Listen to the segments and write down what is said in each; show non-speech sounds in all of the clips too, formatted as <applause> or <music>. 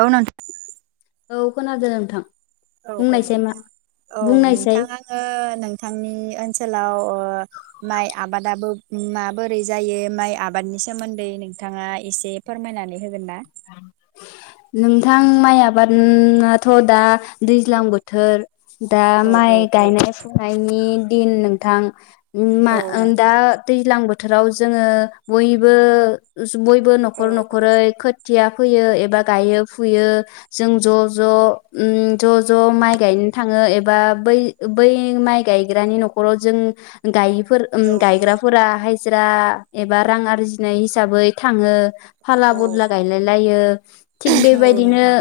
औ नोंथां। औ खोनादो नोंथां। औ औ बुंनायसाय मा औ बुंनायसाय नोंथां आङो नोंथांनि ओनसो सोलाव ओ माइ आबादाबो माबोरै जायो माइ आबादनि सोमोन्दै नोंथाङा एसे फोरमायनानै होगोन ना? नोंथां माइ आबाद नाथ' दा दैज्लां बोथोर दा औ माइ औ औ गायनाय सम माइनि दिन नोंथां उम मा औ नोंथां दा दैज्लां बो थोराव जोङो बयबो बयबो औ नखर औ नखरै खो थिया फैयो एबा गायो फुयो जों ज' ज' ओम ज' ज' माइ गायनो थाङो एबा बै बै माइ गायग्रानि नखराव जों गाय फोर ओम औ गायग्राफोराहाय हाजिरा एबा रां आरजिनाय हिसाबै थाङो फाला औ बदला गायलाय लायो थिक औ बेबायदिनो नोंथां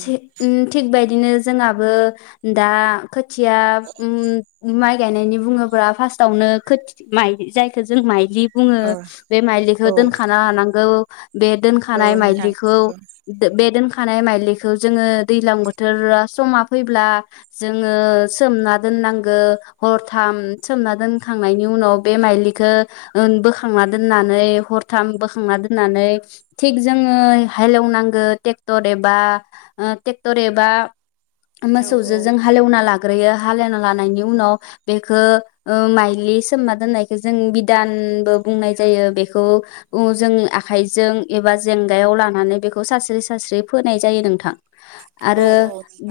थि ओ थिक बिदिनो जोंहाबो दा खो थिया ओम माइ गायनायनि बुङोबा फार्स्थावनो खोथि माइ जायखो जों माइलि बुङो बे माइलिखौ औ दोनखाना लानांगौ बे दो औ दोनखानाय माइलिखौ नोंथां बे दोनखानाय माइलिखौ जोङो दैज्लां बोथोर समा फैब्ला जोङो सोमना दोननांगो हरथाम सोमना दोनखांनायनि उनाव बे माइलिखौ बोखांना ओ दोननानै हरथाम बोखांना दोननानै थिग जोङो हालेवनांगौ ट्रेक्टर एबा ट्रेक्टर एबा औ मोसौजो औ जों हालेवना लाग ग्रोयो हालेवना लानायनि उनाव बेखौ माइलि सोमा दोननायखौ जों बिदानबो बुंनाय जायो बेखौ जों आखाइजों एबा जेंगायाव लानानै बेखौ सास्रि सस्रियै फोनाय जायो नोंथां। औ आरो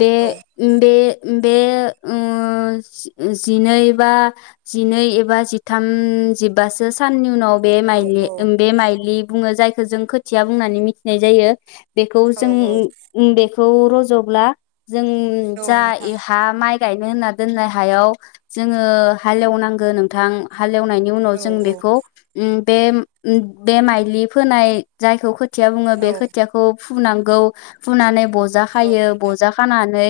बे औ बे बे ओ जिनै बा जिनै एबा जिथाम जिबासो साननि उनाव बे औ माइलि औ बे माइलि बुंनाय जाय जों खोथिया बुंनानै मिथिनाय जायो। बेखौ औ जों उम बेखौ र'जब्ला जों औ जा नोंथां हा माइ गायनो होनना दोननाय हायाव जोङो हालेवनांगो नोंथां। हालेवनायनि उनाव औ जों औ बेखौ उम बे बे माइलि फोनाय जायखौ खो खोथिया बुङो बे औ खोथियाखौ फुनांगौ फुनानै बजा औ खायो नोंथां बजा खानानै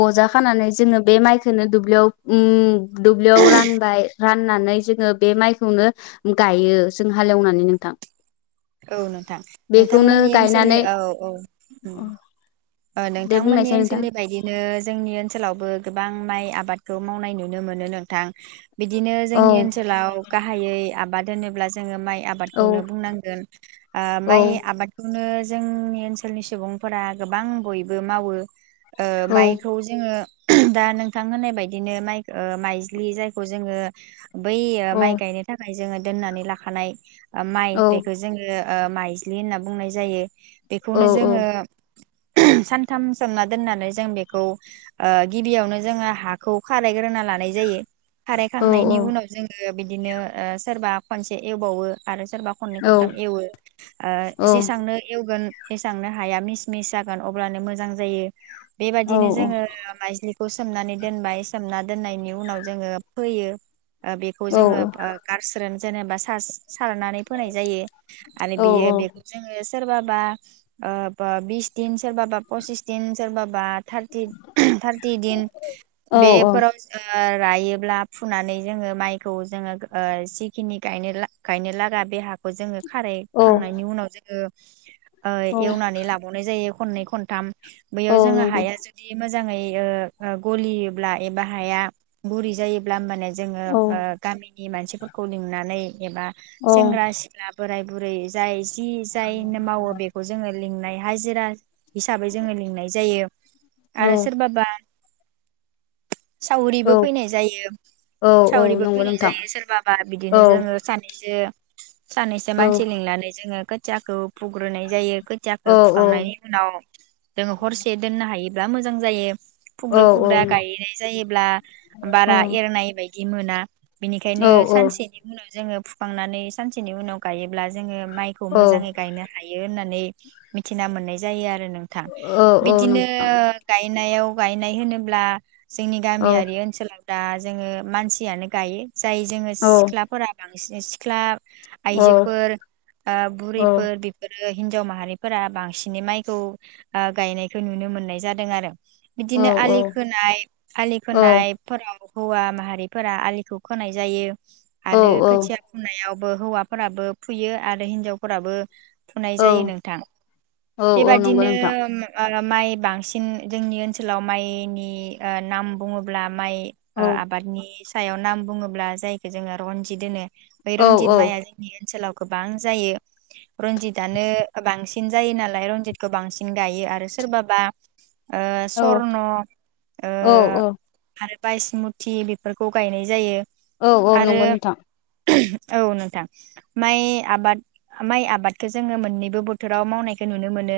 बजा खानानै जोङो बे माइखौनो दुब्लियाव उम दुब्लियाव रानबाय रान राननानै जोङो बे माइखौनो गायो जों हालेवनानै नोंथां। औ नोंथां बेखौनो नोंथांमोननि ओनसोलनि गायनानै औ औ दे नोंथांमोननि बुंनायसाय नोंथां ओनसोलनि बायदिनो जोंनि ओनसोलावबो गोबां माइ आबादखौ मावनाय नुनो मोनो नोंथां। बिदिनो औ जोंनि ओनसोलाव गाहायै आबाद। होनोब्ला जोङो माइ औ आबादखौनो बुंनांगोन। आ औ माइ आबादखौ नो जोंनि ओनसोलनि सुबुंफोरा गोबां बयबो मावो। ओ औ माइखौ जोङो दा नोंथां होननाय बायदिनो माइ माइज्लि जायखौ जोङो बै औ माइ गायनो थाखाय जोङो दोननानै लाखानाय ओ माइ औ बेखौ जोङो ओ माइज्लि होनना बुंनाय जायो। बेखौनो जोङो औ सानथाम सोमना दोननानै जों बेखौ ओ गिबियावनो जोङो हाखौ खारायग्रोना लानाय जायो। औ खारायखांनायनि उनाव जोङो बिदिनो ओ सोरबा खनसे एवबावो। आरो सोरबा खन्नै औ खन थाम एवो ओ जेसांनो एवगोन एसांनो हाया मिस मिस जागोन अब्लानो मोजां जायो। औ बेबायदिनो जोङो माइज्लि खौ सोमनानै दोनबाय सोमना दोननायनि उनाव जोङो फोयो। ओ बेखौ औ जोङो ब्रा गारस्रोन जेनेबा सारस सारनानै फोनाय जायो। आरो बेयो बेखौ जोङो। सोरबाबा ओ बा बिस दिन सोरबाबा पसिस दिन सोरबाबा थार्टि थार्टि दिन औ बेफोराव ओ रायोब्ला फुनानै जोङो माइखौ जोङो ओ जिखिनि गायनो लाग गायनो लागा बे हाखौ जोङो औ खारायखांनायनि उनाव जोङो ओ औ एवनानै लाबावनाय जायो। खननै खनथाम। बैयाव औ जोङो नंगौ हाया जुदि मोजां जाङै ओ-ओ गलियोब्ला एबा हाया गुरै जायोब्ला माने जोङो औ ओ गामिनि मानसिफोरखौ लिंनानै एबा औ सेंग्रा सिख्ला बोराय बुरै जाय जि जायनो मावो बेखौ जोङो लिंनाय हाजिरा हिसाबै जोङो लिंनाय जायो। औ आरो सोरबाबा सावरिबो औ फैनाय जायो औ औ सावरिबो नंगौ फैनाय नोंथां जायो सोरबाबा औ बिदिनो जोङो सानैजों सानैसो औ मानसि लिंनानै जोङो खोथियाखौ फुग्रोनाय जायो औ खोथियाखो फुखांनायनि उनाव जोङो हरसे दोननो हायो बा मोजां जायो औ फुग्रो फुग्रा गायनाय जायोब्ला औ बारा एरनाय बाय दि मोना औ बिनिखायनो औ नं सानसेनि उनाव जोङो फुखांनानै सानसे बिनि उनाव गायो ब्ला जोङो माइखौ औ मोजाङै गायनो हायो होननानै मिथिना मोननाय जायो आरो नोंथां औ औ बिदिनो गाय नायाव गायनाय होनोब्ला जोंनि गामियारि ओनसोल दा जोङो मानसियानो गायो जाय जोङो सिख्लाफोरा बां नोंसिनि सिख्ला आइजोफोर ओ बुरैफोर बेफोर रो हिनजाव माहारिफोरा बांसिनै माइखौ ओ गायनायखौ नुनो मोननाय जादों आरो बिदिनो औ आलि खोनाय आलि खोनायफोराव हौवा माहारिफोरा आलिखौ खोनाय जायो आरो औ खोथिया फुनायाव बो हौवाफोराबो फुयो आरो हिनजावफोराबो फुनाय जायो नोंथां औ औ नंगौ बेबादिनो नोंथां उम आ माइ बांसिन जोंनि ओनसोलाव माइनि ओ नाम बुङोब्ला माइ औ ओ आबादनि सायाव नाम बुङोब्ला जायखौ जोङो रनजिद होनो औ रनजिद माया जोंनि ओनसोलाव गोबां जायो रनजिदानो बांसिन जायो नालाय रनजिदखौ बांसिन गायो आरो सोरबाबा ओ औ स्वर्न ओ औ आरो बायसमुथि बेफोरखौ गायनाय जायो औ औ आरो नंगौ नोंथां। <unintelligible> औ नोंथां माइ आबाद माइ आबादखौ जोङो मोननैबो बोथोराव मावनायखौ नुनो मोनो।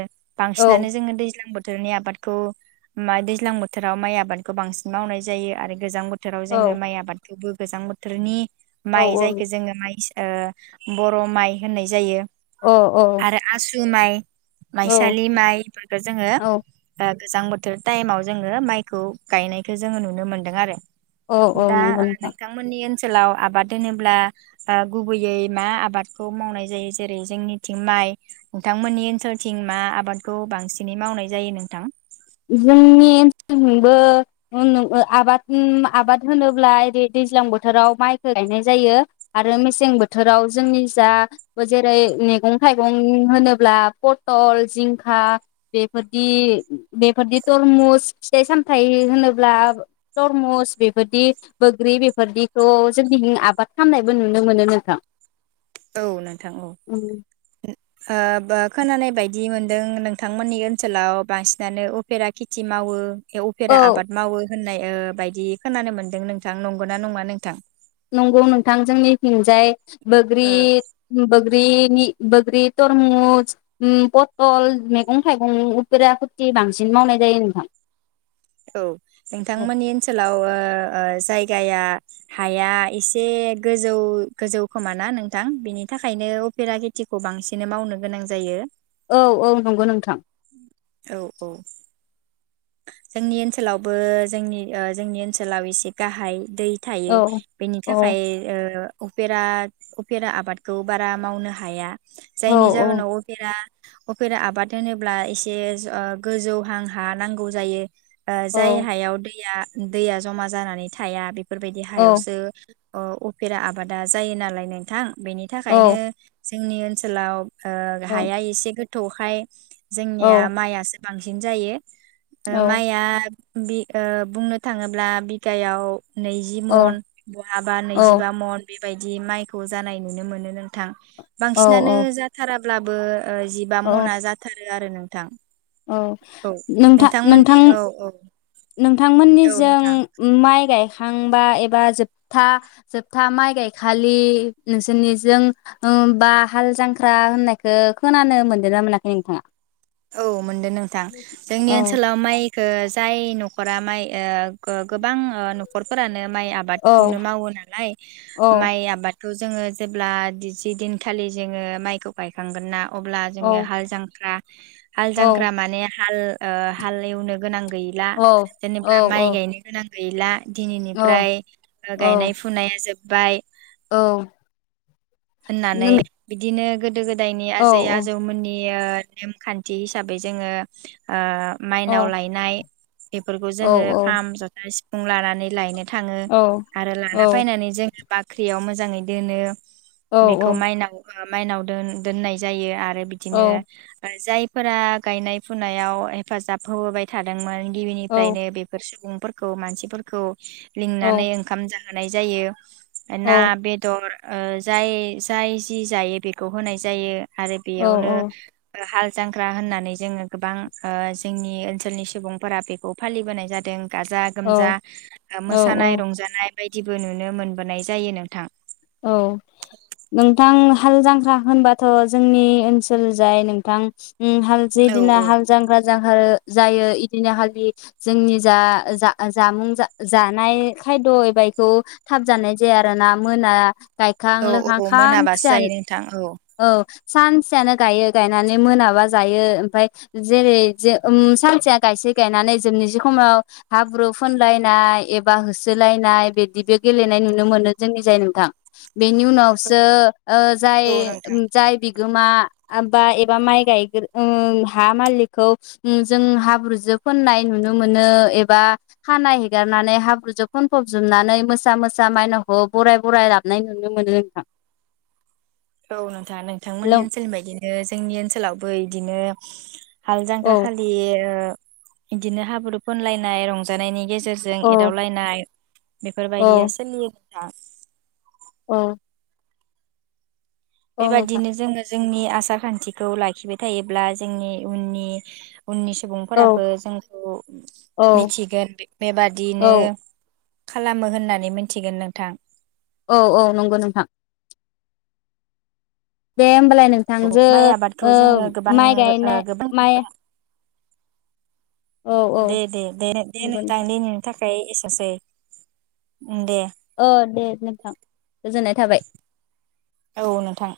औ बांसिनानो जोङो दैज्लां बोथ बोथोरनि आबादखौ मा दैज्लां बोथोराव माइ आबादखौ बांसिन मावनाय जायो आरो गोजां बोथ बोथोराव औ जोङो माइ आबादखौबो गोजां बोथोरनि औ माइ औ जायखौ ओ माइसा बर' माइ होननाय जायो। अ अ जुमाइ माइसालि माइफोरखौ जोङो ओ गोजां बोथोर टाइमाव जोङो माइखौ गायनायखौ जोङो नुनो मोन्दों आरो। औ औ दा नंगौ नोंथां नोंथांमोननि ओनसो सोलाव आबाद दोनोब्ला ओ गुबैयै मा आबादखौ मावनाय जायो जेरै जोंनिथिं माइ नोंथांमोननि ओनसोलथिं मा आबादखौ बांसिनै मावनाय जायो नोंथां? जोंनि ओनसोलथिंबो उनु ओ आबाद उम आबाद होनोब्ला एरै दैज्लां बोथोराव माइखो गायनाय जायो आरो मेसें बोथोराव जोंनि जा जेरै मैगं थाइगं होनोब्ला पथल जिंखा बेफोरदि बेफोरदि तरमुस फिथाइ सामथाय होनोब्ला तरमुस बेफोरदि बोग्रि बेफोरदिखौ जोंनिथिं आबाद खामनायबो नुनो मोनो नोंथां। औ नोंथां औ। ओ बो खोनानाय बायदि मोनदों नोंथांमोननि ओनसोलाव बांसिनानो उफेरा खेथि मावो। ए उफेरा औ आबाद मावो। होननाय ओ बायदि खोनानो मोनदों नोंथां नंगौना नङा नोंथां? नंगौ नोंथां जोंनि थिंजाय बोग्रि ओ बो ग्रिनि बोग्रि तरमुस उम पथल मेगं थाइगं उफेरा खुरथि बांसिन मावनाय जायो नोंथां। औ नोंथांमोननि ओनसोलाव ओ ओ जायगाया हाया एसे गोजौ गोजौ खोमाना नोंथां बेनि थाखायनो उफेरा खेथिखौ बांसिनै मावनो गोनां जायो। औ औ नंगौ नोंथां। औ औ जोंनि ओनसोलावबो जोंनि ओ जोंनि ओनसोलाव एसे गाहाय। दै थायो औ बेनि औ थाखाय ओ उफेरा उफेरा आबादखौ बारा मावनो हाया। औ जायनि जाहोनाव उफेरा उफेरा आबाद होनोब्ला एसे ओ गोजौहां हा नांगौ जायो ओ औ जाय हायाव दैया दैया जमा जानानै थाया बे फोरबायदि हायावसो अ' उफेरा आबादा जायो नालाय नोंथां। बेनि औ थाखायनो जोंनि ओनसोलाव ओ हाया एसे गो थौखाय औ जोंनिया माइआसो बांसिन जायो। ओ औ माइआ बि ओ बुंनो थाङोब्ला बिगायाव नैजि मन बहाबा नैजिबा मन बेबायदि माइखौ जानाय नुनो मोनो नोंथां। औ बांसिनानो औ जाथारा अब्लाबो ओ जिबा औ मना जाथारो आरो नोंथां। औ औ नों नोंथांमोननि औ औ। नोंथांमोननि औ नोंथां जों माइ गाय खांबा एबा जोबथा जोबथा माइ गायखालि नोंसोरनिजों बा हाल जांख्रा होननायखौ खोनानो मोनदों ना मोनाखै नोंथाङा? औ मोनदो नोंथां जोंनि औ ओनसोलाव माइखो जाय नखरा माइ ओ गोबां नखरफोरानो माइ औ आबादखौनो मावो नालाय औ माइ आबाद थ जोङो जेब्ला जि दिनखालि जोङो माइखौ गायखांगोन ना अब्ला औ जोङो हाल जांख्रा हाल औ जांख्रा माने हाल ओ हाल एवनो गोनां गैला औ जेनेबा माइ गायनो गोनां गैला। औ दिनैनिफ्राय गायनाय फुनाया जोब बाय औ। होननानै नों बिदिनो गोदो गोदायनि औ आजै औ आजौमोननि इयो नेमखान्थि हिसाबै जोंङो ओ औ माइनाव लायनाय बेफोरखौ औ जोंङो खाम, जथा सि फुं लानानै लायनो थाङो औ आरो औ लाना फैनानै जोंनि बाख ख्रियाव मोजाङै दोनो। औ बेखौ औ माइनाव माइनाव दोन-दोननाय जायो आरो बिदिनो ओ जाय फोरा गायनाय फुनायाव हेफाजाब होबोबाय थादोंमोन गिबिनिफ्रायनो बेफोर सुबुं फोरखौ मानसिफोरखौ लिंनानै ओंखाम जा होनाय जायो। ना, बेदर ओ जाय जाय जि जायो बेखौ होनाय जायो। आरो बेयावनो हाल जांख्रा होननानै जोंङो गोबां ओ जोंनि ओन्सोलनि सुबुंफोरा बेखौ फालिबोनाय जादों। गाजा गोमजा ओ औ मोसानाय औ रंजानाय बायदिबो नुनो मोनबोनाय जायो नोंथां। औ नों थां हाल जांख्रा होनबाथ जोंनि ओन्सोल जाय नोंथां उम हाल जे औ दिना औ हाल जांख्रा जाहारो जायो इदिना खालि जोंनि जा-जा-जामुं जा-जानाय खायद' एबा इखौ थाब जानाय जाया आरो ना मोना गायखां औ लोखां औ मोनाबासो जायो खानसेयान नोंथां औ सानसेयानो गायो गायनानै मोनाबा जायो ओमफाय जेरै जे ओम सानसेया गायसे गायनानै जोबनोसै समाव हाब्रु फोनलायनाय एबा होसोलायनाय बिदि बे गेलेनाय नुनो मोनो जोंनि जाय नोंथां। बेनि उनावसो ओ जाय औ नोंथां जाय बिगो मा आबा एबा माय गायगोर उम हा मालिखखौ उम जों हाब्रुजों फुननाय नुनोमोनो एबा खानाय हेगारनानै हाब्रुजों फुनफजोबनानै मोसा मोसा मायनावखौ बराय बराय ला बनाय नुनो मोनो नोंथां। औ नोंथा हेलौ नोंथांमोननि ओनसोलनि बायदिनो ओ जोंनि ओन्सोलावबो इदिनो हाल जांग्रा औ खालि ओ बिदिनो हाब्रु फोनलायनाय रंजानायनि गे जेरजों अ एदावलायनाय बेफोरबायदिया औ सोलियो हा औ औ नोंथां बेबादिनो जोङो जोंनि आसार खान्थिखौ लाखिबाय थायोब्ला जोंनि उननि उननि औ सुबुंफोराबो जोंखौ औ मिथिगोन बे-बेबादिनो औ खालामो होननानै मिनथिगोन नोंथां। औ औ नंगौ नोंथा दे ओमबालाय नोंथांजो माइ आबादखौ ओ जोङो गोबां माइ ओ गायनाय गोबां माइ औ औ ओम दे दे दे दे नंगौ नोथां नोंथां दिनैनि था <unintelligible> ओम दे ओ दे नोंथां गोजोननाय थाबाय। औ नोंथां